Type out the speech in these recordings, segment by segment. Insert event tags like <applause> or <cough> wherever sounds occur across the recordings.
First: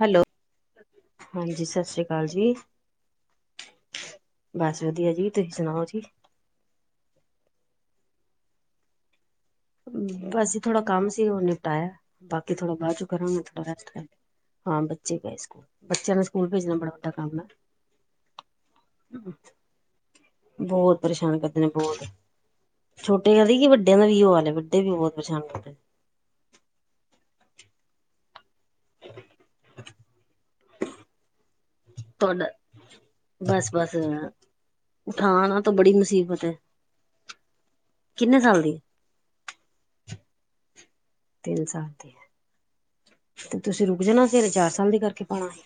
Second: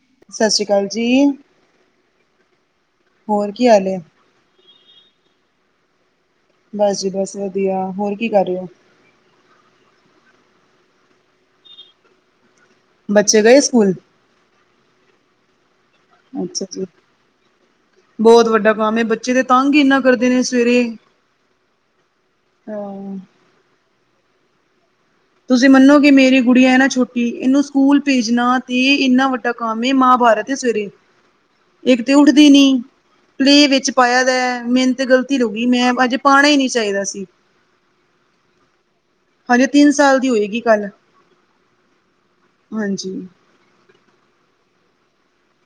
Hello ਸਤਿ ਸ੍ਰੀ ਅਕਾਲ ਜੀ, ਹਾਂਜੀ ਸਸ੍ਰੀ ਕਾਲ ਜੀ। ਹੋਰ ਕੀ ਹਾਲ ਏ? ਬਸ ਵਧੀਆ ਜੀ, ਤੁਸੀਂ ਸੁਣਾਓ ਜੀ? ਬਸ ਜੀ ਬਸ ਵਧੀਆ, ਹੋਰ ਕੀ ਕਰ ਰਏ ਹੋ? ਬਸ ਜੀ ਥੋੜਾ ਕੰਮ ਸੀ ਉਹ ਨਿਪਟਾਏਆ ਏ, ਬਾਕੀ ਥੋੜਾ ਬਾਅਦ ਚੋਂ ਬੱਚੇ ਕਰਾਂਗੇ ਗਏ ਥੋੜਾ ਰੈਸਟ ਸਕੂਲ? ਕਰ ਹਾਂ ਬੱਚੇ ਗਏ ਸਕੂਲ, ਬੱਚੇਆਂ ਨੂੰ ਸਕੂਲ ਭੇਜਣਾ ਬੜਾ ਵੱਡਾ ਕੰਮ ਹੈ। ਬੋਹਤ ਵੱਡਾ ਕੰਮ ਏ ਬੱਚੇ ਦੇ ਤੰਗ ਹੀ ਇਨਾ ਕਰਦੇ ਨੇ ਸਵੇਰੇ। ਪਰਸ਼ਾਨ ਕਰਦੇ ਨੇ ਬੋਹਤ। ਆ ਵੱਡਿਆਂ ਦਾ ਵੀ ਇਹੋ ਹਾਲ ਏ, ਵੱਡੇ ਵੀ ਬਹੁਤ ਪਰੇਸ਼ਾਨ ਹੁੰਦੇ। ਕਿ ਮੇਰੀ ਗੁੜੀਆ ਇਹ ਨਾ ਛੋਟੀ, ਇਹਨੂੰ ਸਕੂਲ ਭੇਜਣਾ ਤੇ ਇੰਨਾ ਵੱਡਾ ਕੰਮ ਏ ਮਹਾਭਾਰਤ ਏ, ਸਵੇਰੇ। ਇੱਕ ਤੇ ਤੁਹਾਡਾ ਉੱਠਦੀ ਨੀ। ਪਲੇਅ ਬਸ ਵਿੱਚ ਬਸ ਪਾਇਆ ਦਾ ਐ, ਮੈਨੂੰ ਤੇ ਗਲਤੀ ਉਠਾਣਾ ਲੱਗੀ ਤਾਂ ਮੈਂ ਬੜੀ ਅਜੇ ਮੁਸੀਬਤ ਪਾਣਾ ਹੈ ਹੀ ਨਹੀਂ ਚਾਹੀਦਾ ਸੀ। ਕਿੰਨੇ ਸਾਲ ਦੀ? ਹਜੇ ਤਿੰਨ ਸਾਲ ਦੀ ਹੋਏਗੀ ਕੱਲ। ਤਿੰਨ ਸਾਲ ਦੀ। ਹਾਂਜੀ। ਤੇ ਤੁਸੀਂ ਰੁਕ ਜਾਣਾ ਸੀ, ਹਰੇ ਚਾਰ ਸਾਲ ਦੀ ਕਰਕੇ ਪਾਣਾ ਸੀ।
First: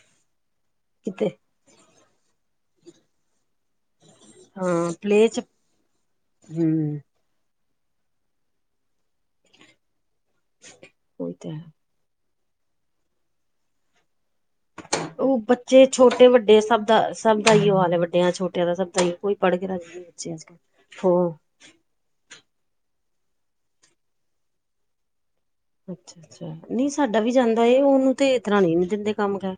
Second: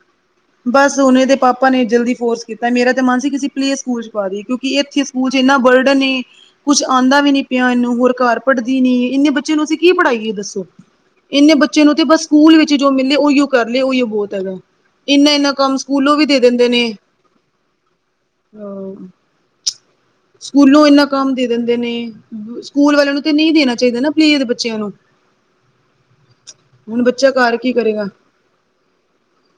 ਬਸ ਹੁਨ ਇਹਦੇ ਪਾਪਾ ਨੇ ਜਲਦੀ ਫੋਰਸ ਕੀਤਾ, ਮੇਰਾ ਤੇ ਮਨ ਸੀ ਕਿਸੇ ਪਲੇਅ ਸਕੂਲ'ਚ ਪਾਦੀਏ, ਕਿਉਂਕਿ ਹਾਂ ਇੱਥੇ ਪਲੇ ਸਕੂਲ'ਚ ਚ ਇੰਨਾ ਬਰਡਨ ਏ, ਕੁਛ ਹਮ ਆਂਦਾ ਵੀ ਨਹੀਂ ਪਿਆ ਇੰਨੂ ਹੋਰ ਘਰ ਪੜ੍ਹਦੀ ਨੀ, ਇੰਨੇ ਬੱਚੇ ਨੂੰ ਅਸੀਂ ਕੀ ਪੜ੍ਹਾਈਏ ਦੱਸੋ, ਉਹੀ ਤਾਂ ਇੰਨੇ ਹੈ ਬੱਚੇ ਨੂੰ ਤੇ ਬਸ ਸਕੂਲ ਵਿੱਚ ਜੋ ਮਿਲੇ, ਉਹੀਓ ਕਰਲੇ, ਉਹੀਓ ਬਹੁਤ ਹੈਗਾ। ਇੰਨਾ ਓ ਇੰਨਾ ਕੰਮ ਬੱਚੇ ਸਕੂਲੋਂ ਵੀ ਦੇ ਛੋਟੇ-ਵੱਡੇ ਦਿੰਦੇ ਸਭ ਨੇ ਦਾ, ਸਭ ਦਾ ਏਈਓ ਹਾਲ ਏ, ਵੱਡਿਆਂ-ਛੋਟਿਆਂ ਦਾ ਸਭਦਾ ਅ ਈ ਕੋਈ ਪੜ੍ਹਕੇ ਰਾ ਅਛਾ ਸਕੂਲੋਂ, ਇੰਨਾ ਕੰਮ ਦੇ ਦਿੰਦੇ ਨੇ, ਸਕੂਲ ਵਾਲਿਆਂ ਨੂੰ ਤੇ ਨਹੀਂ ਦੇਣਾ ਚਾਹੀਦਾ ਨਾ ਪਲੇ ਦੇ ਬੱਚਿਆਂ ਨੂੰ। ਅੱਛਾ-ਅੱਛਾ, ਨਹੀਂ ਹੁਣ ਸਾਡਾ ਬੱਚਾ ਵੀ ਘਰ ਜਾਂਦਾ ਕੀ ਏ, ਕਰੇਗਾ ਉਹਨੂੰ ਤੇ ਇਸ ਤਰ੍ਹਾਂ ਨ ਨੀ ਦਿੰਦੇ ਕੰਮ ਕੈ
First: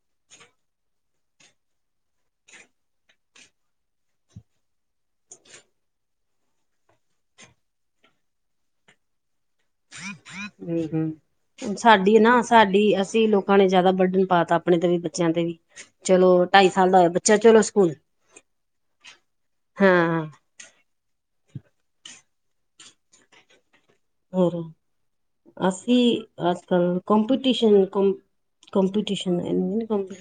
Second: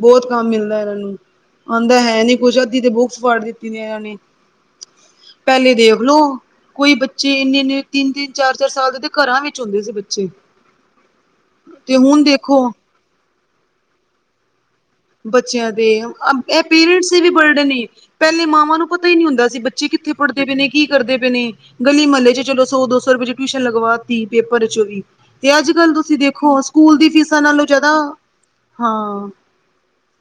ਬਹੁਤ ਕੰਮ ਮਿਲਦਾ ਇਹਨਾਂ ਨੂੰ, ਆਂਦਾ ਹੈ ਨੀ ਕੁਛ ਅੱਧੀ ਤੇ ਬੁੱਕਸ ਪਾੜ ਦਿੱਤੀਆਂ ਇਹਨਾਂ ਨੇ। ਪਹਿਲੇ ਦੇਖਲੋ, ਕੋਈ ਬੱਚੇ ਇੰਨੇ-ਇੰਨੇ, ਤਿੰਨ-ਤਿੰਨ, ਚਾਰ-ਚਾਰ ਸਾਲ ਦੇ ਘਰਾਂ ਵਿੱਚ ਹੁੰਦੇ ਸੀ। ਬੱਚੇ ਹੂੰ, ਹੂੰ, ਤੇ ਸਾਡੀ ਹੁਣ ਨਾ ਦੇਖੋ ਸਾਡੀ ਅਸੀਂ ਲੋਕ ਖਾਣੇ ਜ਼ਿਆਦਾ ਬਰਡਨ ਪਾਤਾ, ਆਪਣੇ ਤੇ ਵੀ। ਤੇ ਵੀ ਬੱਚਿਆਂ ਦੇ, ਚਲੋ ਇਹ ਢਾਈ ਸਾਲ ਦਾ ਹੋਇਆ ਪੀਰੀਏਡਸ ਦੇ ਵੀ ਬੱਚਾ ਬਰਡ ਚਲੋ ਏ। ਸਕੂਲ ਪਹਿਲੇ ਮਾਵਾਂ ਨੂੰ ਪਤਾ ਹੀ ਨਹੀਂ ਹੁੰਦਾ ਸੀ, ਬੱਚੇ ਕਿੱਥੇ ਹਾਂ ਪੜ੍ਹਦੇ ਪਏ ਨੇ, ਕਿ ਕਰਦੇ ਪਏ ਨੇ, ਗਲੀ ਮਹੱਲੇ ਚਲੋ ਸੋ-ਦੋ ਸੌ ਰੁਪਏ'ਚ ਟਿਊਸ਼ਨ ਲਗਵਾ ਹੋਰ ਪੇਪਰ'ਚੋਂ ਵੀ, ਤੇ ਅੱਜ-ਕੱਲ ਅਸੀਂ ਤੁਸੀਂ ਅੱਜ ਦੇਖੋ, ਸਕੂਲ ਕੱਲ ਦੀ ਫੀਸਾਂ ਨਾਲੋਂ ਕੰਪੀਟੀਸ਼ਨ ਜ਼ਿਆਦਾ ਕੰ ਹਾਂ ਕੰਪੀਟੀਸ਼ਨ, ਇਹਨਾ ਕੰਪੀ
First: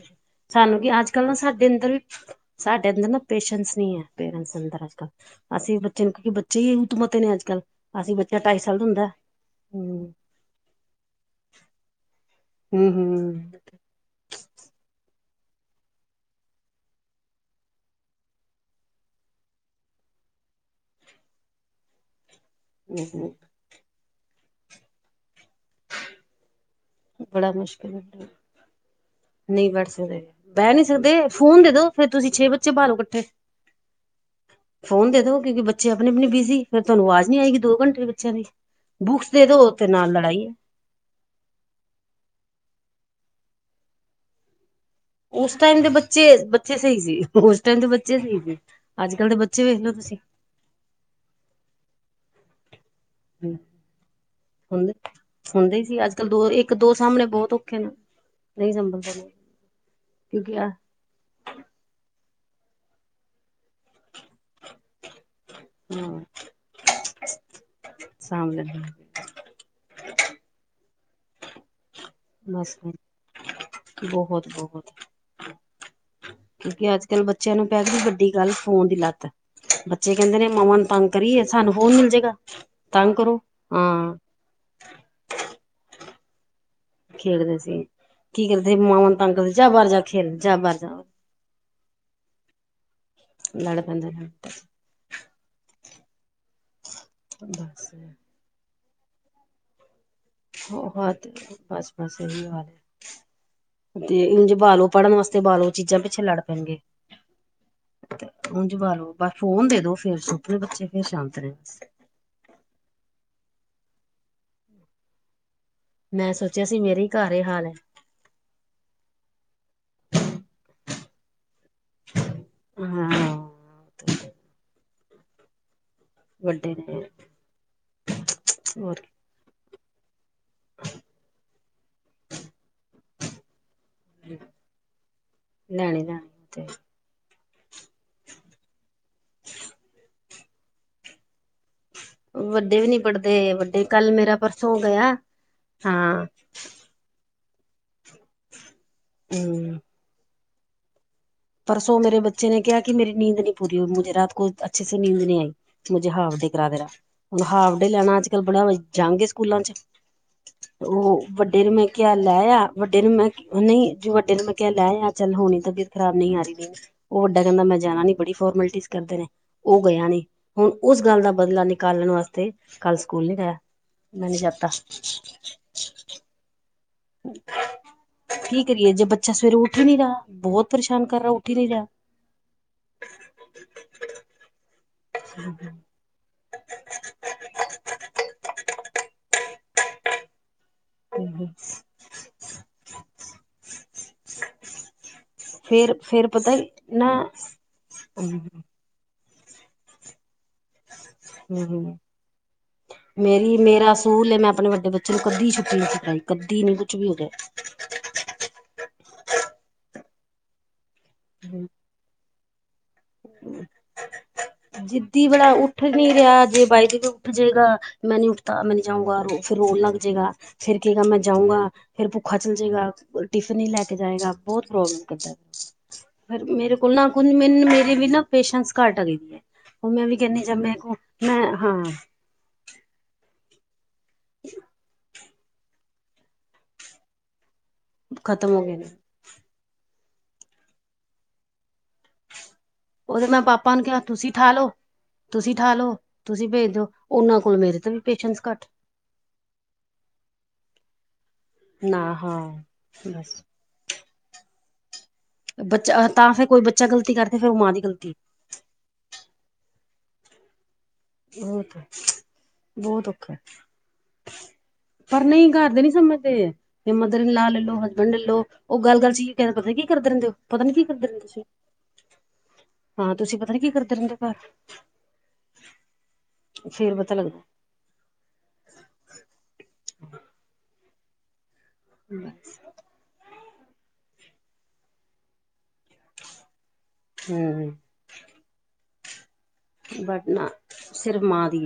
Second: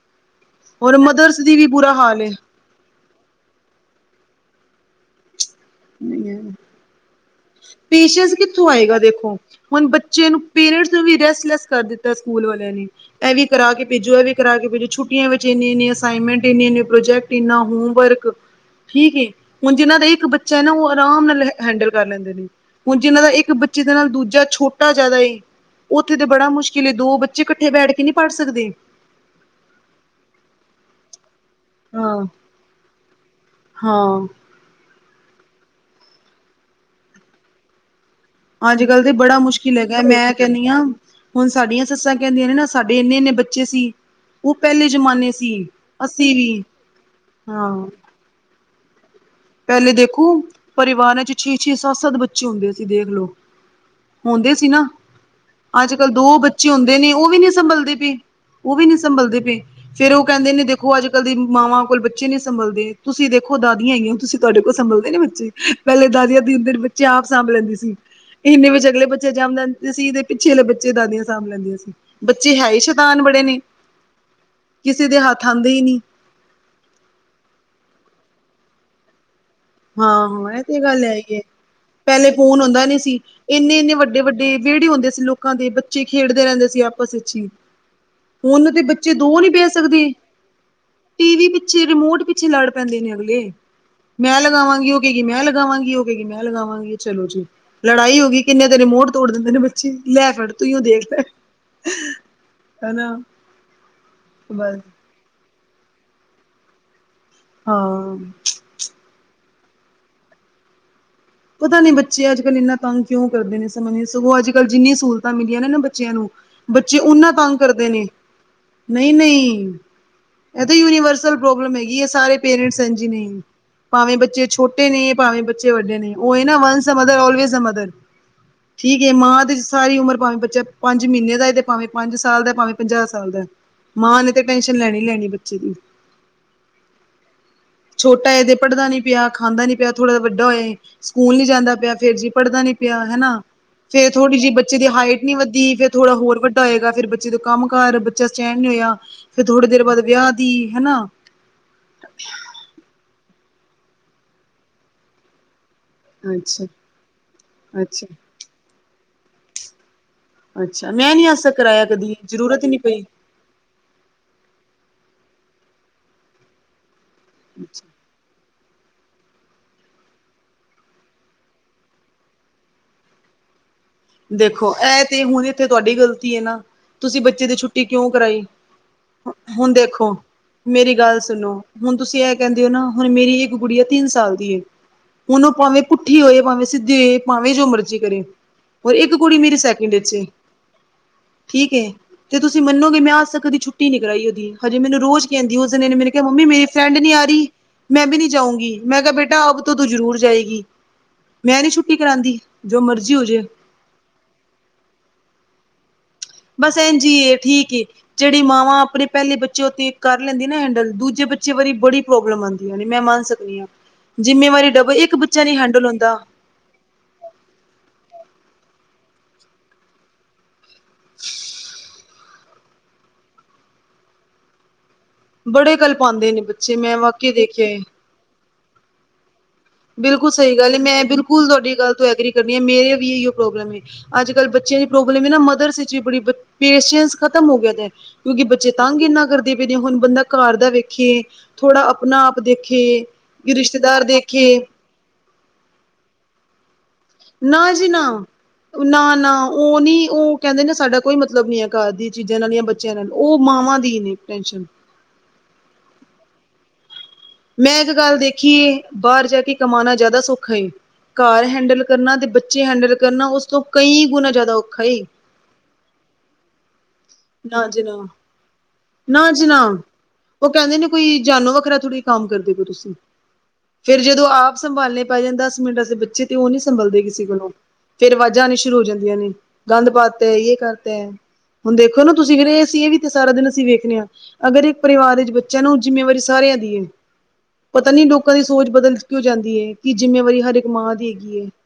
ਸਾਨੂੰ ਕਿ, ਔਰ ਅੱਜ-ਕੱਲ ਨਾ ਮਦਰਸ ਦੀ ਸਾਡੇ ਅੰਦਰ ਬੁਰਾ ਵੀ ਹਾਲ ਸਾਡੇ ਅੰਦਰ ਨਾ ਪੇਸ਼ੈਂਸ ਨਹੀਂ ਆ, ਪੇਰੈਂਟਸ ਅੰਦਰ ਅੱਜ-ਕੱਲ। ਅਸੀਂ ਬੱਚੇ ਨੂੰ, ਕਿਉਂਕਿ ਹੈ ਬੱਚੇ ਹੀ ਹਤਮਤੇ ਨੇ ਅੱਜ-ਕੱਲ, ਅਸੀਂ ਬੱਚਾ ਢਾਈ ਕਿਥੋਂ ਸਾਲ ਦਾ ਆਏਗਾ ਹੁੰਦਾ ਦੇਖੋ, ਹੁਣ ਹੂੰ ਬੱਚੇ ਨੂੰ ਪੇਰੈਂਟਸ ਨੂੰ ਵੀ ਰੈਸਟਲੈਸ ਕਰ ਦਿੱਤਾ ਸਕੂਲ ਵਾਲਿਆਂ ਹੂੰ ਨੇ, ਹੂੰ ਇਹ ਵੀ ਕਰਾਕੇ ਭੇਜੋ, ਏ ਵੀ ਕਰਾਕੇ ਭੇਜੋ, ਛੁੱਟੀਆਂ ਵਿੱਚ ਇੰਨੀ-ਇੰਨੇ ਅਸਾਇਨਮੈਂਟ ਇੰਨੇ- ਇੰਨੇ ਪ੍ਰੋਜੈਕਟ, ਇੰਨਾ ਹੋਮ ਵਰਕ। ਠੀਕ ਏ, ਹੁਣ ਜਿਨਾਂ ਦਾ ਇੱਕ ਬੱਚਾ ਏ ਨਾ, ਉਹ ਅਰਾਮ ਨਾਲ ਹੈਂਡਲ ਕਰ ਲੈਂਦੇ ਨੇ, ਹੁਣ ਜਿਹਨਾਂ ਦਾ ਇੱਕ ਬੱਚੇ ਦੇ ਨਾਲ ਦੂਜਾ ਛੋਟਾ ਜਿਆਦਾ ਏ, ਉੱਥੇ ਤੇ ਬੜਾ ਮੁਸ਼ਕਿਲ ਕਿਲੇ, ਦੋ ਬੱਚੇ ਬੜਾ ਇਕੱਠੇ ਬੈਠ ਮੁਸ਼ਕਿਲ ਕੇ ਨਹੀਂ ਹੁੰਦਾ ਪੜ ਸਕਦੇ। ਨਹੀਂ ਬੈਠ ਸਕਦੇ, ਬਹਿ ਨਹੀਂ ਸਕਦੇ, ਫੋਨ ਦੇ ੋ ਫੇਰ ਹਾਂ ਤੁਸੀਂ ਛੇ ਬੱਚੇ ਪਾਲੋ, ਇਕੱਠੇ। ਹਾਂ ਫੋਨ ਦੇਦੋ, ਕਿਉਂਕਿ ਬੱਚੇ ਆਪਣੇ-ਅਪਣੇ ਬਿਜ਼ੀ, ਫਿਰ ਤੁਹਾਨੂੰ ਆਵਾਜ਼ ਨੀ ਆਏਗੀ ਦੋ ਘੰਟੇ ਬੱਚਿਆਂ ਦੀ। ਅੱਜ-ਕੱਲ ਤੇ ਬੁੱਕਸ ਬੜਾ ਦੇ ਦੋ ਮੁਸ਼ਕਿਲ ਤੇ ਹੈਗਾ, ਨਾਲ ਮੈਂ ਲੜਾਈ ਹੈ ਕਹਿੰਦੀ ਆ ਹੁਣ ਸਾਡੀਆਂ ਸੱਸਾਂ ਕਹਿੰਦੀਆਂ ਨੇ ਨਾ, ਸਾਡੇ ਇੰਨੇ-ਇੰਨੇ ਬੱਚੇ ਸੀ। ਉਹ ਪਹਿਲੇ ਜਮਾਨੇ ਉਸ ਟਾਈਮ ਦੇ ਬੱਚੇ, ਬੱਚੇ ਸਹੀ ਸੀ, ਉਸ ਟਾਈਮ ਦੇ ਹਾਂ ਬੱਚੇ ਸਹੀ ਸੀ, ਅੱਜ-ਕੱਲ ਦੇ ਬ ਪਹਿਲੇ ਦੇਖੋ, ਪਰਿਵਾਰਾਂ'ਚ ਛੇ-ਛੇ, ਸੱਤ-ਸੱਤ ਬੱਚੇ ਹੁੰਦੇ ਸੀ, ਦੇਖਲੋ। ਹੂੰ ਹੁੰਦੇ ਸੀ ਨਾ, ਅੱਜ- ਕੱਲ ਦੋ ਬੱਚੇ ਇੱਕ ਦੋ ਹੁੰਦੇ ਨੇ, ਸਾਹਮਣੇ ਉਹ ਵੀ ਨੀ ਬਹੁਤ ਔਖੇ ਨੇ ਸੰਭਲਦੇ ਪਏ ਨਹੀਂ ਉਹ ਵੀ ਨੀ ਸੰਭਲਦਾ ਨਹੀਂ ਸੰਭਲਦੇ ਪਏ, ਫਿਰ ਉਹ ਕਹਿੰਦੇ ਕਿਉਂਕਿ ਨੇ ਆ ਦੇਖੋ ਅੱਜ ਅੱਜ-ਕੱਲ ਦੀ ਮਾਂਵਾ ਕੋਲ ਬੱਚੇ ਨੀ ਸੰਭਲਦੇ, ਤੁਸੀਂ ਦੇਖੋ ਦਾਦੀਆਂ ਹੈਗੀਆਂ ਤੁਸੀਂ ਤੁਹਾਡੇ ਕੋਲ ਸੰਭਲਦੇ ਨੇ ਬੱਚੇ ਪਹਿਲੇ ਹਾਂ ਦਾਦੀਆਂ ਤਿੰਨ -ਤਿੰਨ ਬੱਚੇ ਆਪ ਸਾਂਭ ਲੈਂਦੀ ਸੀ, ਸਾਂਭ ਇੰਨੇ ਲੈਂਦੇ ਵਿੱਚ ਅਗਲੇ ਬੱਚੇ ਜੰਮ ਲੈਣ ਸੀ ਇਹਦੇ ਪਿੱਛੇ ਵਾਲੇ ਬੱਚੇ ਦਾਦੀਆਂ ਸਾਂਭ ਲੈਂਦੀਆਂ ਸੀ ਬੱਚੇ ਹੈ ਬਸ ਹੀ ਸ਼ੈਤਾਨ ਬੜੇ ਨੇ, ਬਹੁਤ ਬਹੁਤ ਕਿਸੇ ਦੇ ਹੱਥ ਆਂਦੇ ਹੀ ਨਹੀਂ ਕਿਉਂਕਿ ਅੱਜ -ਕੱਲ ਬੱਚਿਆਂ ਨੂੰ ਪੈ ਗਈ ਵੱਡੀ ਗੱਲ ਫ਼ੋਨ ਦੀ ਲੱਤ ਬੱਚੇ ਕਹਿੰਦੇ ਨੇ ਹਾਂ ਇਹ ਮਾਵਾਂ ਤੇ ਨੂੰ ਗੱਲ ਤੰਗ ਹੈ ਹੀ ਏ, ਕਰੀਏ ਸਾਨੂੰ ਫੋਨ ਮਿਲ ਪਹਿਲੇ ਜਾਏਗਾ ਫ਼ੋਨ ਹੁੰਦਾ ਨੀ ਤੰਗ ਸੀ, ਕਰੋ ਇੰਨੇ- ਇੰਨੇ, ਹਾਂ ਵੱਡੇ- ਵੱਡੇ ਤੇ ਵਿਹੜੇ ਹੁੰਦੇ ਸੀ ਲੋਕਾਂ ਦੇ, ਬੱਚੇ ਖੇਡਦੇ ਰਹਿੰਦੇ ਸੀ ਆਪ ਬਸ ਅੱਛੀ, ਖੇਡਦੇ ਸੀ ਕੀ ਹੁਣ ਕਰਦੇ ਦੇ ਮਾਵਾਂ ਬੱਚੇ ਨੂੰ ਤੰਗ ਦੋ ਨੀ ਕਰਦੇ ਜਾ ਬਹਿ ਬਾਹਰ ਜਾ ਸਕਦੇ ਖੇਲ ਜਾ ਬਾਹਰ ਜਾ ਟੀ ਵੀ ਪਿੱਛੇ, ਰਿਮੋਟ ਪਿੱਛੇ ਲੜ ਪੈਂਦੇ ਨੇ ਅਗਲੇ, ਲੜ ਪੈਂਦੇ ਨੇ ਮੈਂ ਲ ਉਹਗੀ ਮੈਂ ਲਗਾਵਾਂਗੀ ਉਹ ਕੇਹੇਗੀ ਮੈਂ ਲਗਾਵਾਂਗੀ ਚਲੋ ਜੀ ਬਸ ਲੜਾਈ ਹੋ ਗਈ ਕਿੰਨੇ ਤੇਰੇ ਮੋੜ ਤੋੜ ਦੇਂਦੇ ਨੇ ਬੱਚੇ ਲੈ ਫੜ ਓ ਤੂੰ ਦੇਖ ਲੈ ਹਥ ਬਸ ਬਸ ਇਹੀ ਹਾਲ ਹਨਾ। ਹੈ ਤੇ ਇੰਝ ਬਸ ਪਾਲੋ ਪੜ੍ਹਨ ਵਾਸਤੇ ਪਾਲੋ ਚੀਜ਼ਾਂ ਪਿੱਛੇ ਲੜ ਪੈਣਗੇ ਹਾਂ ਇੰਜ ਪਾਲੋ ਬਸ ਫੋਨ ਦੇ ਦੋ ਫੇਰ ਛੋਟੇ ਬੱਚੇ ਫੇਰ ਸ਼ਾਂਤ ਨੇ ਬਸ ਪਤਾ ਨੀ ਬੱਚੇ ਅੱਜ- ਕੱਲ ਇੰਨਾ ਤੰਗ ਕਿਉਂ ਕਰਦੇ ਨੇ ਸਮਝ ਸਗੋਂ ਅੱਜ- ਕੱਲ ਜਿੰਨੀਆਂ ਸਹੂਲਤਾਂ ਮਿਲੀਆਂ ਨੇ ਬ ਬੱਚਿਆਂ ਨੂੰ ਮੈਂ ਸੋਚਿਆ ਸੀ ਬੱਚੇ ਮੇਰੇ ਹੀ ੳਨਾ ਘਰ ਇਹ ਤੰਗ ਹਾਲ ਹੈ। ਕਰਦੇ ਨੇ, ਨਹੀਂ- ਨਹੀਂ ਇਹ ਤਾਂ ਯੂਨੀਵਰਸਲ ਪ੍ਰੋਬਲਮ ਹੈਗੀ ਆ ਸਾਰੇ ਪੇਰੈਂਟਸ ਐੰਜੀ ਹਾਂ ਨੇ- ਭਾਵੇਂ ਬੱਚੇ ਛੋਟੇ ਨੇ ਭਾਵੇਂ ਬੱਚੇ ਵੱਡੇ ਨੇ ਉਹ ਹੈ ਨਾ ਵੱਡੇ ਵੰਸ ਦਾ ਨੇ ਮਦਰ ਅਲਵੇਜ਼ਦਾ ਮਦਰ ਹੋਰ ਠੀਕ ਹੈ ਮਾਂ ਤੇ ਸਾਰੀ ਉਮਰ ਭਾਵੇਂ ਬੱਚਾ ਪੰਜ ਮਹੀਨੇ ਦਾ ਤੇ ਭਾਵੇਂ ਪੰਜ ਸਾਲ ਦਾ ਭਾਵੇਂ ਪੰਜਾਹ ਸਾਲ ਦਾ ਮਾਂ ਨੇ ਟੈੈਂਸ਼ਨ ਲੈਣੀ ਲੈਣੀ ਬੱਚੇ ਦੀ ਲੈਣੇ ਲੈਣੀ ਤੇ ਛੋਟਾ ਏ ਤੇ ਪੜ੍ਹਦਾ ਨਹੀਂ ਪਿਆ ਖਾਂਦਾ ਨੀ ਪਿਆ ਥੋੜਾ ਜਿਹਾ ਵੱਡਾ ਹੋਏ ਸਕੂਲ ਨਹੀਂ ਜਾਂਦਾ ਪਿਆ ਫ਼ੇਰ ਜੀ ਪੜ੍ਹਦਾ ਨੀ ਵੱਡੇ ਵੀ ਪਿਆ ਹੈਨਾ, ਪੜ੍ਹਦੇ ਵੱਡੇ ਫੇਰ ਕੱਲ ਮੇਰਾ ਥੋੜੀ ਜਿਹੀ ਪਰਸੋਂ ਬੱਚੇ ਦੀ ਗਿਆ ਹਾਈਟ ਨੀ ਵਧਦੀ ਫਿਰ ਥੋੜਾ ਹਾਂ ਹੋਰ ਵੱਡਾ ਹੋਏਗਾ ਫੇਰ ਜਦੋਂ ਕੰਮ ਕਾਰ ਬੱਚਾ ਸਟੈਂਣ ਨੀ ਹੋਇਆ, ਫਿਰ ਥੋੜੀ ਹਮ ਦੇਰ ਬਾਅਦ ਵਿਆਹ ਦੀ, ਹਨਾ ਪਰਸੋਂ ਮੇਰੇ ਬੱਚੇ ਨੇ ਕਿਹਾ ਕਿ ਮੇਰੀ ਨੀਂਦ ਨਹੀਂ ਪੂਰੀ ਹੋਈ, ਮੁਝੇ ਰਾਤ ਕੋ ਅੱਛੇ ਸੇ ਨੀਂਦ ਨਹੀਂ ਆਈ ਮੁਝੇ ਹਾਫ ਡੇ ਅੱਛਾ ਕਰਾ ਦੇਣਾ ਹੁਣ ਹਾਫ ਡੇ ਅੱਛਾ ਲੈਣਾ ਅੱਜ-ਕੱਲ ਬੜਾ ਜੰਗ ਏ ਸਕੂਲਾਂ 'ਚ ਅੱਛਾ ਮੈਂ ਉਹ ਨੀ ਅੱਜ ਤੱਕ ਵੱਡੇ ਨੂੰ ਕਰਾਇਆ ਮੈਂ ਕਿਹਾ ਕਦੀ ਲੈ ਜ਼ਰੂਰਤ ਆ, ਹੀ ਨੀ ਵੱਡੇ ਪਈ ਨੂੰ ਨਹੀਂ ਜੋ ਵੱਡੇ ਨੂੰ ਮੈਂ ਕਿਹਾ ਲੈ ਆ ਚੱਲ ਹੋਣੀ ਤਬੀਅਤ ਖਰਾਬ ਨਹੀਂ ਆ ਰਹੀ ਉਹ ਵਡਾ ਕਹਿੰਦਾ ਮੈਂ ਜਾਣਾ ਨੀ ਬੜੀ ਫਾਰਮੈਲਟੀ ਕਰਦੇ ਨੇ, ਉਹ ਗਿਆ ਨੀ ਹੁਣ ਉਸ ਗੱਲ ਦਾ ਬਦਲਾ ਨਿਕਾਲਣ ਵਾਸਤੇ ਕੱਲ ਸਕੂਲ ਨੀ ਗਿਆ ਮੈਂ ਨੀ ਜਾਤਾ ਦੇਖੋ ਐਹ ਤੇ ਹੁਣ ਇੱਥੇ ਤੁਹਾਡੀ ਗ਼ਲਤੀ ਹੈ ਨਾ ਤੁਸੀਂ ਬੱਚੇ ਦੀ ਛੁੱਟੀ ਕਿਉਂ ਕਰਾਈ, ਕੀ ਕਰੀਏ ਜੇ ਬੱਚਾ ਸਵੇਰੇ ਹੁਣ ਉੱਠ ਹੀ ਨਹੀਂ ਰਿਹਾ ਦੇਖੋ ਬਹੁਤ ਮੇਰੀ ਪਰੇਸ਼ਾਨ ਗੱਲ ਕਰ ਰਿਹਾ ਉੱਠ ਸੁਣੋ ਹੀ ਨਹੀਂ ਰਿਹਾ ਹੁਣ ਤੁਸੀਂ ਐਹ ਕਹਿੰਦੇ ਹੋ ਨਾ ਹੁਣ ਮੇਰੀ ਇੱਕ ਗੁੜੀਆ ਤਿੰਨ ਸਾਲ ਦੀ ਏ ਉਹਨੂੰ ਭਾਵੇਂ ਕੁ ਪੁਠੀ ਹੋਏ ਭਾਵੇਂ ਸਿੱਧੀ ਹੋਏ ਭਾਵੇਂ ਜੋ ਮਰਜ਼ੀ ਕਰੇ ਔਰ ਇੱਕ ਕੁੜੀ ਮੇਰੀ ਸੈਕਿੰਡ ਵਿਚ ਏ ਹਾਂਜੀ ਜੇ ਤੁਸੀਂ ਮੰਨੋਗੇ ਮੈ ਅਜ ਤਕ ਕਦੀ ਛੁੱਟੀ ਨੀ ਕਰਾਈ ਉਹਦੀ ਹਜੇ ਮੈਨੂੰ ਰੋਜ ਕਹਿੰਦੀ ਉਸ ਦਿਨ ਫੇਰ ਨੇ ਮੈਨੂੰ ਕਿਹਾ ਫੇਰ ਮੰਮੀ ਪਤਾ ਮੇਰੇ ਫਰੈਂਡ ਨੀ ਨਾ ਆ ਰਹੀ ਮੈਂ ਵੀ ਨਹੀਂ ਜਾਊਗੀ ਮੈਂ ਕਿਹਾ ਬੇਟਾ ਅਬ ਤੋਂ--ਤੂੰ ਜ਼ਰੂਰ ਜਾਏਗੀ ਮੈਂ ਨੀ ਛੁੱਟੀ ਹੂੰ ਕਰਾਉਂਦੀ ਜੋ ਮਰਜ਼ੀ ਹੋਜੇ ਸਕੂਲ ਮੈਂ ਆਪਣੇ ਵੱਡੇ ਬੱਚੇ ਨੂੰ ਕਦੀ ਛੁੱਟੀ ਨਹੀਂ ਕਰਾਈ ਕਦੀ ਨੀ ਬਸ ਕੁਛ ਇੰਜ ਵੀ ਹੋ ਜਾਏ ਠੀਕ ਈ ਜੇੜੀ ਮਾਵਾਂ ਆਪਣੇ ਪੈਲੇ ਬੱਚੇ ਓ ਤੇ ਕਰ ਲੈਂਦੀ ਐ ਨਾ ਹੈਂਡਲ ਦੂਜੇ ਬੱਚੇ ਵਾਰੀ ਬੜੀ ਪ੍ਰੋਬਲਮ ਆਂਦੀ ਮੈਂ ਮੰਨ ਸਕਦੀ ਆਂ, ਜਿੰਮੇਵਾਰੀ ਡਬਲ ਇੱਕ ਬੱਚਾ ਨੀ ਹੈਂਡਲ ਹੁੰਦਾ। ਹਾਂਜੀ ਬਾਈ ਜੀ ਨੂੰ। ਉਠ ਜੇਗਾ ਮੈਂ ਨੀ ਉੱਠਦਾ ਮੈ ਨੀ ਜਾਊਂਗਾ ਰੋ ਫਿਰ ਰੋਣ ਲੱਗ ਜੇਗਾ ਫੇਰ ਕੇਗਾ ਮੈਂ ਜਾਊਂਗਾ ਫੇਰ ਭੁੱਖਾ ਚੱਲ ਜੇਗਾ ਟਿਫਨ ਨੀ ਲੈ ਕੇ ਜਾਏਗਾ ਬੋਤ ਪ੍ਰੋਬਲਮ ਬੜੇ ਗੱਲ ਪਾਂਦੇ ਨੇ ਫੇਰ ਮੇਰੇ ਬੱਚੇ ਕੋਲ ਮੈਂ ਨਾ ਕੁ ਵਾਕਿਆ ਦੇਖਿਆ ਮੈਨੂੰ ਏ। ਮੇਰੀ ਵੀ ਨਾ ਪੇਸ਼ੈਂਸ ਘਾਟ ਆ ਗੀ। ਬਿਲਕੁਲ ਸਈ ਗੱਲ ਐ ਮੈਂ ਬਿਲਕੁਲ ਤੁਆਡੀ ਹਾਂ ਗੱਲ ਤੋਂ ਐਗਰੀ ਕਰਨੀ ਆ ਮੇਰੇ ਵੀ ਏਈਓ ਪ੍ਰੋਬਲਮ ਏ ਅੱਜ ਕੱਲ ਬੱਚੇਆਂ ਦੀ ਪ੍ਰੋਬਲਮ ਐ ਨਾ ਮਦਰਸ ਵਿੱਚ ਵੀ ਬੜੀ ਪੇਸ਼ੈਂਸ ਖਤਮ ਹੋ ਗਿਆ ਦੈ ਕਿਉਂਕਿ ਖਤਮ ਹੋ ਬੱਚੇ ਗਏ ਨੇ ਤੰਗ ਏਨਾ ਕਰਦੇ ਪਏ ਨੇ ਹੁਣ ਬੰਦਾ ਘਰ ਦਾ ਵੇਖੇ ਥੋੜਾ ਅ ਅਪਨਾ ਆਪ ਦੇਖੇ, ਉਹਦੇ ਮੈਂ ਕੇ ਪਾਪਾ ਨੂੰ ਕਿਹਾ ਰਿਸ਼ਤੇਦਾਰ ਦੇ ਤੁਸੀਂ ਠਾ ਲੋ, ਤੁਸੀਂ ਠਾ ਲੋ, ਤੁਸੀਂ ਭੇਜ ਦਿਓ, ਓਨਾਂ ਕੋਲ ਨਾ ਮੇਰੇ ਜੀ ਤੋਂ ਵੀ ਨਾ ਪੇਸ਼ੈਂਸ ਘ ਨਾ ਨਾ ਓ ਨੀ ਓ ਕੈਂਦੇ ਨੇ ਸਾਡਾ ਕੋਈ ਮਤਲਬ ਨੀ ਹੈ ਘਰ ਦੀਆਂ ਚੀਜਾਂ ਨਾ ਯਾ ਬ ਚੀਜਾਂ ਨਾਲ ਓ ਬਸ ਮਾਵਾਂ ਦੀ ਨੇ ਟੈਂਸ਼ਨ ਬੱਚਾ ਤਾਂ ਫਿਰ ਕੋਈ ਬੱਚਾ ਗਲਤੀ ਕਰ ਮੈਂ ਇੱਕ ਗੱਲ ਦੇਖੀਏ ਬਾਰ ਜਾ ਕੇ ਕਮਾਣਾ ਜ਼ਾਦਾ ਸੋਖਾ ਏ। ਘਰ ਹੈਂਡਲ ਕਰਨਾ ਤੇ ਬੱਚੇ ਹੈਂਡਲ ਬਹੁਤ ਕਰਨਾ ਔਖਾ ਓਸ ਤੋਂ ਕਈ ਗੁਣਾ ਜਾਦਾ ਔਖਾ ਏ। ਪਰ ਨਹੀਂ ਘਰ ਦੇ ਨੀ ਸਮਝਦੇ ਮਦਰ ਇਨ ਲਾ ਲੈ, ਨਾ ਲੋ ਜੀ ਨਾ ਹਸਬੈਂਡ ਲੈ ਲੋ, ਓ ਗੱਲ-ਗੱਲ ਚ ਨਾ ਈ ਜੀ ਕੈਂਦੇ ਨਾ ਪਤਾ ਕੀ ਕਰਦੇ ਰੈਂਦੇ ਓ, ਪਤਾ ਨੀ ਕੀ ਕਰਦੇ ਰੈਂਦੇ ਓ ਤੁਸੀਂ। ਏਡਾ ਥੋੜੀ ਕੰਮ ਕਰਦੇ ਪਏ ਓ ਤੁਸੀਂ, ਹਾਂ ਪਤਾ ਨੀ ਕੀ ਕਰਦੇ ਫੇਰ ਰਹਿੰਦੇ ਜਦੋਂ ਹੋ ਆਪ ਘਰ ਸੰਭਾਲਣੇ ਪੈ ਜਾਣ ਦਸ ਮਿੰਟ ਆਸਤੇ ਬੱਚੇ ਤੇ ਓ ਨੀ ਫੇਰ ਸੰਭਲਦੇ ਪਤਾ ਕਿਸੀ ਲੱਗਦਾ ਕੋਲੋਂ, ਫੇਰ ਆਵਾਜ਼ਾਂ ਆਣੀ ਸ਼ੁਰੂ ਹੋ ਜਾਂਦੀਆਂ ਨੇ ਗੰਦ ਪਾ ਤਾ ਏ ਯੇ ਕਰਤਾ ਏ। ਹੁਣ ਦੇਖੋ ਨਾ ਤੁਸੀਂ ਫੇਰ ਏਸੀ ਏ ਵੀ ਤੇ ਸਾਰਾ ਦਿਨ ਅਸੀਂ ਵੇਖਨੇ ਆਂ ਅਗਰ ਇੱਕ ਪਰਿਵਾਰ ਦੇ ਵਿੱਚ ਬੱਚਾ ਨਾ ਓ ਜਿੰਮੇਵਾਰੀ ਸਾਰੇਆਂ ਦੀ ਏ। ਹੂੰ। ਪਤਾ ਨੀ ਲੋਕਾਂ ਦੀ ਸੋਚ ਬਦਲ ਕਿਉਂ ਜਾਂਦੀ ਏ ਕਿ ਬਟ ਜਿੰਮੇਵਾਰੀ ਨਾ ਹਰ ਇੱਕ ਮਾਂ ਦੀ ਸਿਰਫ ਹੈਗੀ ਏ। ਮਾਂ ਦੀ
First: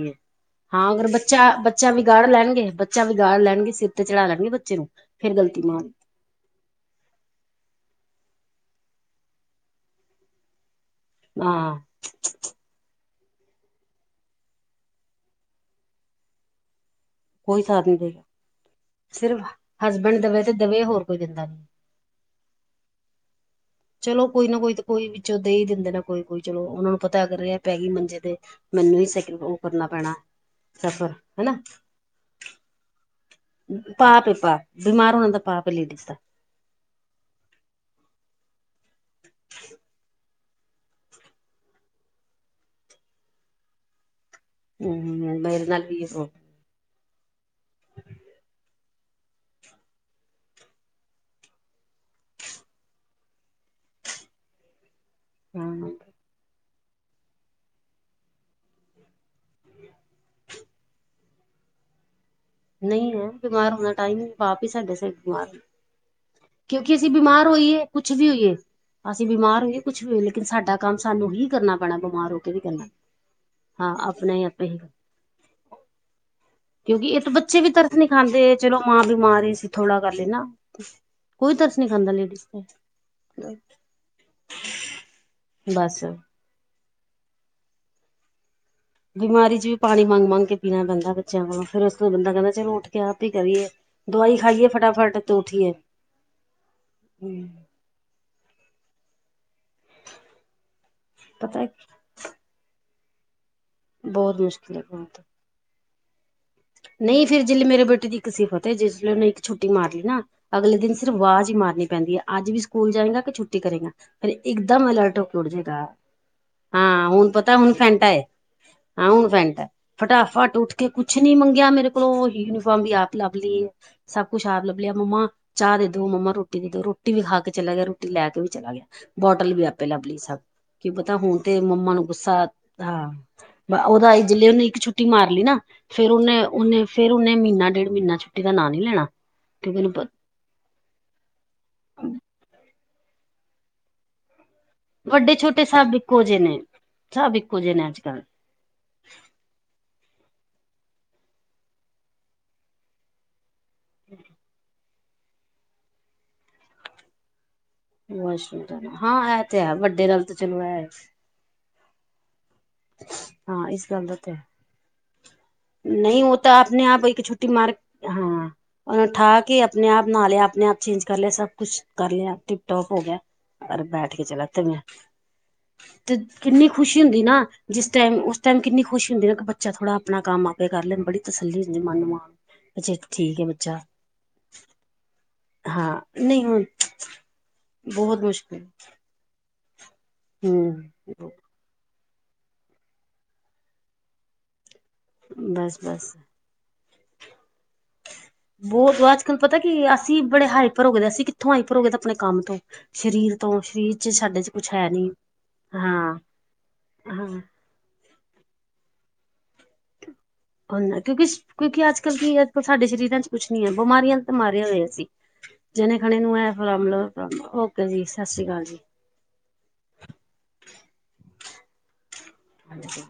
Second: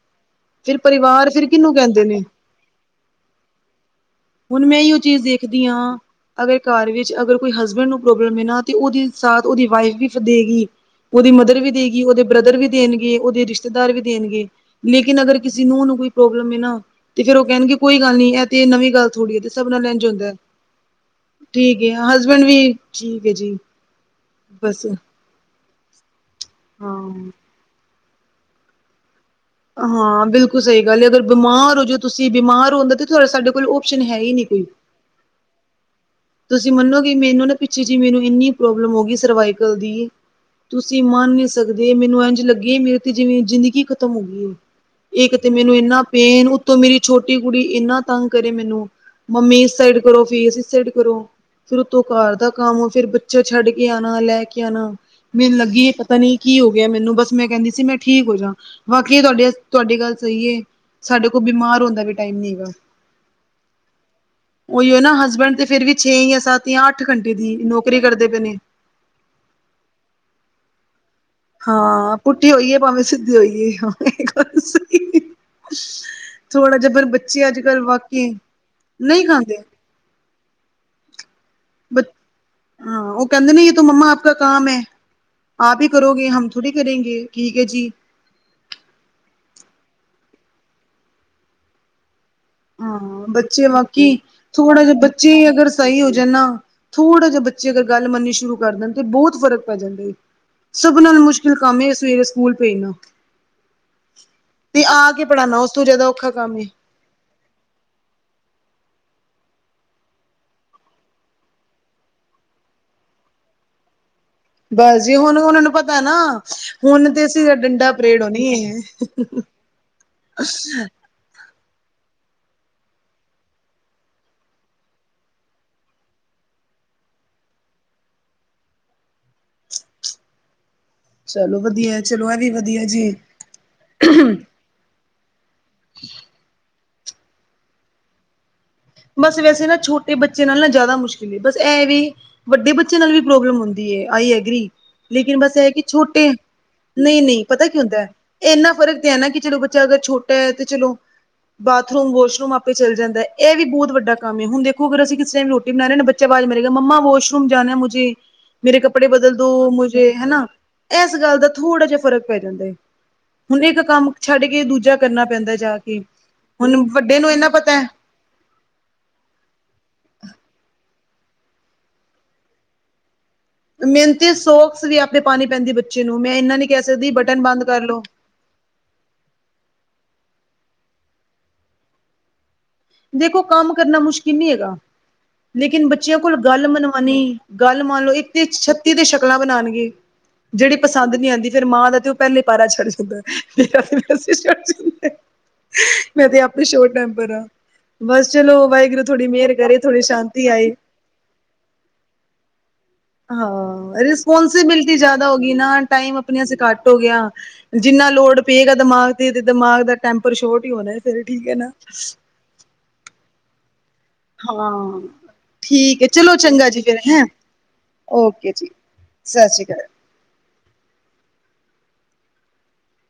ਹਾਂ ਅਗਰ ਬੱਚਾ, ਬੱਚਾ ਵਿਗਾੜ ਲੈਣਗੇ, ਬੱਚਾ ਵਿਗਾੜ ਲੈਣਗੇ, ਸਿਰ ਤੇ ਚੜਾ ਲੈਣਗੇ ਹੁਣ ਬੱਚੇ ਮੈਂ ਨੂੰ ਏਈ ਓ ਚੀਜ਼ ਫੇਰ ਗਲਤੀ ਦੇਖਦੀ ਆਂ ਮਾਂ ਦੀ ਅਗਰ ਇੱਕ ਘਰ ਵਿੱਚ ਅਗਰ ਕੋਈ ਹਸਬੈਂਡ ਨੂੰ ਪ੍ਰੋਬਲਮ ਏ ਨਾ ਤੇ ਓਦੀ ਸਾਥ ਓਦੀ ਵਾਈਫ ਵੀ ਫੇਰ ਦੇਗੀ। ਓਦੀ ਮਦਰ ਵੀ ਹਾਂ ਦੇਗੀ, ਓਦੇ ਬ੍ਰਦਰ ਵੀ ਦੇਣਗ ਗੇ ਓਦੇ ਰਿਸ਼ਤੇਦਾਰ ਵੀ ਦੇਣਗੇ, ਲੇਕਿਨ ਅਗਰ ਕਿਸੇ ਨੂੰਹ ਨੂੰ ਕੋਈ ਪ੍ਰੋਬਲਮ ਏ ਨਾ ਤੇ ਫੇਰ ਓ ਕੈਣਗੇ ਕੋਈ ਗੱਲ ਨੀ ਏ ਤੇ ਏ ਨਵੀਂ ਗੱਲ ਥੋੜੀ ਐ ਸਿਰਫ ਤੇ ਸਬ ਨਾਲ ਏਂਜ ਹਸਬੈਂਡ ਹੁੰਦਾ, ਦਵੇ ਤੇ ਦਵੇ ਹੋਰ ਕੋਈ ਦਿੰਦਾ ਨੀ ਠੀਕ ਏ ਹਸਬੈਂਡ ਵੀ, ਠੀਕ ਐ ਜੀ। ਚਲੋ ਕੋਈ ਨਾ ਕੋਈ ਤੇ ਬਸ ਕੋਈ ਵਿੱਚੋਂ ਦੇ ਈ ਦਿੰਦੇ ਨੇ ਕੋਈ-ਕੋਈ ਚਲੋ ਓਨਾ ਨੂੰ ਪਤਾ ਏ ਹਾਂ ਕਰ ਰਿਆ। ਪੈ ਗਈ ਮੰਜੇ ਤੇ ਮੈਨੂੰ ਈ <unintelligible> ਓ ਹਾਂ ਬਿਲਕੁਲ ਸਈ ਗੱਲ ਐ ਅਗਰ ਬਿਮਾਰ ਹੋ ਜੋ ਤੁਸੀਂ ਬਿਮਾਰ ਹੁੰਦਾ ਤੇ ਤੁਆਡਾ ਸਾਡੇ ਕੋ ਕੋਲ ਓਪਸ਼ਨ ਹੈ ਪਾਪ ਏ ਈ ਨੀ ਪਾਪ ਕੋਈ। ਬਿਮਾਰ ਹੋਣਾ ਤਾ ਪਾਪ ਐ ਲੇਡੀਜ਼ ਦਾ। ਤੁਸੀਂ ਮੰਨੋਗੇ ਮੈਨੂੰ ਨਾ ਪਿੱਛੇ ਜੇ ਮੈਨੂੰ ਇੰਨੀ ਪ੍ਰੋਬਲਮ ਹੋ ਗਈ ਸਰਵਾਈਕਲ ਦੀ। ਤੁਸੀਂ ਮੰਨ ਨੀ ਸਕਦੇ ਮੈਨੂੰ ਏਂਜ ਲੱਗੇ ਮੇਰੇ ਤੇ ਜਿਵੇਂ ਜ਼ਿੰਦਗੀ ਖਤਮ ਹੋ ਗੀ ਏ। ਹੂੰ ਇਕ ਤੇ ਮੇਰੇ ਮੈਨੂੰ ਨਾਲ ਵੀ ਇੰਨਾ ਇਹ ਪ੍ਰੋਬਲਮ, ਪੇਨ ਉ ਤੋਂ ਮੇਰੀ ਛੋਟੀ ਕੁੜੀ ਇੰਨਾ ਤੰਗ ਕਰੇ ਮੈਨੂੰ ਮੰਮੀ ਇਸ ਸਾਈਡ ਕਰੋ ਫੇਸ ਇਸ ਸਾਈਡ ਕਰੋ। ਫੇਰ ਉੱਤੋਂ ਘਰ ਦਾ ਕੰਮ ਫੇਰ ਬੱਚਾ ਛੱਡ ਕੇ ਆਣਾ, ਲੈ ਕੇ ਆਣਾ। ਮੈਨੂੰ ਲੱਗੀ ਹਾਂ ਏ ਪਤਾ ਨਈਂ ਕੀ ਹੋ ਗਿਆ ਮੈਨੂੰ ਬਸ ਮੈਂ ਕੈਂਦੀ ਸੀ ਮੈਂ ਠੀਕ ਹੋ ਜਾ। ਬਾਕੀ ਏ ਤੁਆਡੇ ਤੁਆਡੀ ਗੱਲ ਸਈ ਏ ਸਾਡੇ ਕੋਲ ਬਿਮਾਰ ਹੋਣ ਦਾ ਵੀ ਟਾਈਮ ਨੀ ਹੈਗਾ। ਨਈਂ ਐ ਬਿਮਾਰ ਹੋਣ ਦਾ ਟਾਈਮ ਈ ਨੀ ਪਾਪ ਈ ਸਾਡੇ ਉਹੀਓ ਸਿਰ ਨਾ ਬਿਮਾਰ ਹਸਬੈਂਡ ਹੋਣਾ। ਤੇ ਫਿਰ ਵੀ ਛੇ ਜਾਂ ਸੱਤ ਜਾਂ ਕਿਉਂਕਿ ਅੱਠ ਅਸੀਂ ਘੰਟੇ ਬਿਮਾਰ ਦੀ ਹੋਈਏ ਨੌਕਰੀ ਕੁੱਛ ਕਰਦੇ ਵੀ ਪਏ ਹੋਈਏ। ਨੇ। ਅਸੀਂ ਬਿਮਾਰ ਹੋਈਏ ਕੁਛ ਵੀ ਹੋਈਏ ਲੇਕਿਨ ਸਾਡਾ ਕੰਮ ਸਾਨੂੰ ਹੀ ਕਰਨਾ ਪੈਣਾ ਹਾਂ ਬਿਮਾਰ ਹੋ ਪੁੱਠੀ ਕੇ ਵੀ ਹੋਈਏ ਕਰਨਾ ਭਾਵੇਂ ਸਿੱਧੀ ਹੋਈਏ ਹਾਂ ਵੇ ਆਪਣੇ ਗੱਲ ਆਪੇ ਹੀ ਸਈ ਥੋੜਾ ਜਾ ਫੇਰ ਕਿਉਂਕਿ ਇਹ ਤਾਂ ਬੱਚੇ ਅੱਜ ਵੀ ਕੱਲ ਤਰਸ ਨੀ ਵਾਕਈ ਖਾਂਦੇ ਚਲੋ ਮਾਂ ਨਹੀਂ ਬਿਮਾਰ ਏ ਖਾਂਦੇ ਅਸੀਂ ਥੋੜਾ ਕਰ ਲੇਨਾ। ਬੱ ਹਾਂ ਓ ਕੈਂਦੇ ਨੇ ਯੇ ਤੋ ਮੰਮਾ ਆਪ ਕਾ ਕਾਮ ਐ, ਆਪ ਈ ਬਸ ਕਰੋਗੇ ਹਮ ਥੋੜੀ ਕਰੇਂਗੇ ਠੀਕ ਐ ਜੀ। ਬਿਮਾਰੀ ਚ ਵੀ ਪਾਨੀ ਮੰਗ-ਮੰਗ ਕੇ ਪੀਨਾ ਪੈਂਦਾ ਬੱਚੇਆਂ ਕੋਲੋਂ ਫੇਰ ਉਸ ਨੂੰ ਬੰਦਾ ਕੈਂਦਾ ਹਾਂ ਬੱਚੇ ਬਾਕੀ ਥੋੜਾ ਜਾ ਫਟਾਫਟ ਬੱਚੇ ਤੇ ਅਗਰ ਉੱਠੀਏ ਸਈ ਹੋ ਜਾ ਨਾ, ਥੋੜਾ ਜਾ ਬੱਚੇ ਅਗਰ ਗੱਲ ਮੰਨਨੀ ਸ਼ੁਰੂ ਕਰ ਦੇਨ ਤੇ ਬੋਤ ਫ਼ਰਕ ਪੈ ਜਾਂਦਾ ਏ, ਸਭ ਨਾਲੋਂ ਮੁਸ਼ਕਿਲ ਪਤਾ ਕੰਮ ਏ ਸਵੇਰੇ ਸਕੂਲ ਭੇਜਨਾ, ਬਹੁਤ ਮੁਸ਼ਕਿਲ ਹੈ ਤੇ ਆ ਕੇ ਪੜਾਨਾ ਉਸ ਤੋਂ ਜ਼ਾਦਾ ਔਖਾ ਕੰਮ ਏ। ਨਈਂ ਫੇਰ ਜਿਲੇ ਮੇਰੇ ਬੇਟੇ ਦੀ ਇੱਕ ਸਿਫਤ ਐ ਜਿਸ ਦਿਨ ਓਨੇ ਇੱਕ ਛੁੱਟੀ ਮਾਰ ਲੀ ਨਾ ਅਗਲੇ ਦਿਨ ਸਿਰਫ ਵਾਜ਼ ਈ ਮਾਰਨੀ ਪੈਂਦੀ ਐ ਅੱਜ ਵੀ ਸਕੂਲ ਜਾਏਂਗਾ ਕੇ ਛੁੱਟੀ ਕਰੇਂਗਾ। ਫੇਰ ਇੱਕਦਮ ਬਸ ਜੀ ਅਲਰਟ ਹੋ ਕੇ ਹੁਣ ਉੱਠ ਉਹਨਾਂ ਨੂੰ ਜੇਗਾ ਪਤਾ ਨਾ ਹਾਂ ਹੁਣ ਤੇ ਹੁਨ ਅਸੀਂ ਪਤੈ ਹੁਨ ਡੰਡਾ ਫੈਂਟਾ ਐ। ਪਰੇਡ ਹੋਣੀ ਹੈ ਹਾਂ ਹੁਨ ਫੈਂਟਾ, ਫਟਾਫਟ ਉੱਠ ਕੇ ਕੁਛ ਨੀ ਮੰਗੇਆ ਮੇਰੇ ਕੋਲੋਂ ਓ ਯੂਨੀਫਾਰਮ ਵੀ ਆਪ ਲੱਭ ਲਈਏ। ਸਬ ਕੁੱਛ ਆਪ ਲੱਭ ਲਿਆ ਮੰਮਾ ਚਾਹ ਦੇ ਦੋ ਮੰਮਾ ਰੋਟੀ ਦੇ ਦੋ ਰੋਟੀ ਵੀ ਖਾ ਕੇ ਚਲਾ ਗਿਆ ਰੋਟੀ ਲੈ ਕੇ ਵੀ ਚਲਾ ਗਿਆ। ਬੋਟਲ ਵੀ ਆਪੇ ਲੱਭ ਲਈ ਸਾ, ਕੀ ਪਤਾ ਹੁਨ ਚਲੋ ਤੇ ਮੰਮਾ ਵਧੀਆ ਨੂੰ ਚਲੋ ਇਹ ਗੁੱਸਾ ਵੀ ਵਧੀਆ ਹਾਂ। ਜੀ। ਓਦਾ ਈਜ਼ਲੀ ਓਨੇ ਇੱਕ ਛੁੱਟੀ ਮਾਰ ਲਈ ਨਾ, ਫੇਰ ਓਨੇ-ਓਨੇ ਫੇਰ ਓਨੇ ਮੀਨਾ ਡੇਢ ਮੀਨਾ ਛੁੱਟੀ ਦਾ ਨਾਂ ਨਈ ਲੈਨਾ। ਬਸ ਵੈਸੇ ਨਾ ਛੋਟੇ ਬੱਚ ਬੱਚੇ ਨਾਲ ਨਾ ਜ਼ਾਦਾ ਮੁਸ਼ਕਿਲ ਏ ਬਸ ਐ ਵੀ ਵੱਡੇ ਬੱਚੇ ਨਾਲ ਵੀ ਪ੍ਰੋਬਲਮ ਹੁੰਦੀ ਐ ਆਈ ਐਗਰੀ। ਵੱਡੇ ਲੇਕਿਨ ਬਸ ਛੋਟੇ ਐ ਕੇ ਸਭ ਇੱਕੋ ਛੋਟੇ, ਜਿਹੇ ਨੇ ਸਭ ਨਈਂ-ਨਈਂ ਇੱਕੋ ਪਤਾ ਜਿਹੇ ਕੀ ਨੇ ਅੱਜ ਹੁੰਦਾ ਕੱਲ ਏਨਾ ਫਰਕ ਤੇ ਐ ਨਾ ਕੇ ਚਲੋ ਬੱਚਾ ਅਗਰ ਛੋਟਾ ਐ ਤੇ ਚਲੋ ਬਾਥਰੂਮ, ਵੋਸ਼ਰੂਮ ਆਪੇ ਚੱਲ ਜਾਂਦਾ ਏ ਵੀ ਬੋਤ ਵੱਡਾ ਕੰਮ ਏ ਹੁਨ ਦੇਖੋ ਅਗਰ ਅਸੀ ਕਿਸ ਟੈਮ ਰੋਟੀ ਬਨਾ ਰਏ ਆਂ ਨਾ ਬੱਚਾ ਵਾਜ਼ ਮਾਰੇਗਾ ਮੰਮਾ ਵੋਸ਼ਰੂਮ ਜਾਨਾ ਮੁ ਜੇ ਵਾਸ਼ਰੂਮ ਮੇਰੇ ਜਾਣਾ ਕੱਪੜੇ ਬਦਲ ਹਾਂ ਇਹ ਦੋ ਤੇ ਹੈ ਵੱਡੇ ਮੁਜੇ ਨਾਲ ਤਾਂ ਹਨਾ, ਚਲੋ ਹੈ ਏਸ ਗੱਲ ਦਾ ਥੋੜਾ ਜਾ ਫਰਕ ਪੈ ਜਾਂਦਾ ਏ, ਹੁਨ ਹਾਂ ਇੱਕ ਇਸ ਗੱਲ ਕੰਮ ਦਾ ਤੇ ਹੈ ਛੱਡ ਕੇ ਦੂਜਾ ਕਰਨਾ ਪੈਂਦਾ ਜਾ ਕੇ, ਨਹੀਂ ਉਹ ਤਾਂ ਹੁਨ ਆਪਣੇ ਵੱਡੇ ਨੂੰ ਐਨਾ ਪਤਾ ਓਨੂੰ ਠਾਕੇ ਆਪਨੇ ਆਪ ਨਾ ਲੇਆ ਆਪਨੇ ਆਪ ਚੇਂਜ ਕਰ ਲੇਆ ਸਭ ਕੁਛ ਕਰ ਲੇਆ ਟਿਪ ਟੌਪ ਹੋ ਗੇਆ। ਔਰ ਬੈਠ ਕੇ ਮਿਹਨਤੀ ਚਲਾਤੇ ਮੈਂ, ਸੋਕਸ ਵੀ ਆਪੇ ਪਾਣੀ ਪੈਂਦੀ ਬੱਚੇ ਤੇ ਨੂੰ ਮੈਂ ਇੰਨਾ ਨੀ ਕਿੰਨੀ ਕਹਿ ਖੁਸ਼ੀ ਸਕਦੀ ਹੁੰਦੀ ਬਟਨ ਨਾ ਬੰਦ ਕਰ ਜਿਸ ਲੋ ਟੈਮ ਉਸ ਟਾਈਮ ਕਿੰਨੀ ਖੁਸ਼ੀ ਹੁੰਦੀ ਐ ਇਕ ਬੱਚਾ ਥੋੜਾ ਆਪਨਾ ਕੰਮ ਆਪੇ ਕਰ ਲੈਨ ਬੜੀ ਤਸੱਲੀ ਹੁੰਦੀ ਐ ਮਨ ਨੂੰ, ਮਾਂ ਨੂੰ। ਦੇਖੋ ਕੰਮ ਕਰਨਾ ਮੁਸ਼ਕਿਲ ਨੀ ਹੈਗਾ। ਲੇਕਿਨ ਹਾਂ ਬੱਚਿਆਂ ਕੋਲੋ ਨਹੀਂ ਹੁਣ ਗੱਲ ਮਨਵਾਨੀ, ਗੱਲ ਮੰਨ ਲੋ ਬਹੁਤ ਇੱਕ ਤੇ ਇੱਕ ਮੁਸ਼ਕਿਲ ਛੱਤੀ ਤੇ ਛੱ ਕਲਾਂ ਬਨਾਨਗੇ, ਜੇੜੀ ਪਸੰਦ ਨੀ ਹੂੰ ਆਂਦੀ। ਫੇਰ ਮਾਂ ਦਾ ਤੇ ਓ ਪੈਲੇ ਪੈਰਾ ਛੱਡ ਜਾਂਦਾ ਏ, ਫੇਰ <unintelligible> ਬਸ-ਬਸ। ਬਈ ਸ਼ੋਟ ਟੈਂਪਰ ਆਂ। ਬਸ ਚਲੋ ਬਹੁਤ ਵਾਹਿਗੁਰੂ ਅੱਜ ਥੋੜੀ ਕੱਲ੍ਹ ਮਿਹਰ ਪਤਾ ਕਿ ਕਰੇ ਥੋੜੀ ਅਸੀਂ ਸ਼ਾਂਤੀ ਬੜੇ ਆਏ। ਹਾਈਪਰ ਹੋ ਗਏ ਦੇ, ਅਸੀਂ ਕਿੱਥੋਂ ਹਾਈਪਰ ਹੋ ਗਏ ਦੇ ਆਪਣੇ ਕੰਮ ਤੋਂ ਸਰੀਰ ਤੋਂ ਸਰੀਰ ਹਾਂ, ਚ ਸਾਡੇ ਚ ਕੁਛ ਹੈ ਰਿਸਪੋਂਸੀਬਿਲਟੀ ਨੀ ਜਾਦਾ ਹੋ ਗਈ ਨਾ ਹਾਂ ਟਾਈਮ ਆਪਨੇ ਵਾਸਤੇ ਘੱਟ ਹੋ ਹਾਂ ਗੇਆ। ਜਿੰਨਾ ਲੋਡ ਪਏਗਾ ਦਮਾਗ ਤੇ-ਤੇ ਦਮਾਗ ਦਾ ਟੈਂਪਰ ਸ਼ੋਟ ਈ ਹੋਨਾ ਏ ਫੇਰ ਠੀਕ ਐ ਨਾ। ਹੁਨ ਸਾਡੇ ਸਰੀਰਾਂ ਚ ਕੁੱਛ ਨੀ ਐ ਬਮਾਰੀਆਂ ਦੇ ਤਾਂ ਮਾਰੇ ਹੋਏ ਆਂ ਹਾਂ ਅਸੀ। ਠੀਕ ਐ ਚਲੋ ਚੰਗਾ ਜੀ, ਫਿਰ ਹੈਂ ਓਕੇ ਓਕੇ ਜੀ ਸਸ ਰੀ ਕਾਲ। ਹਾਂਜੀ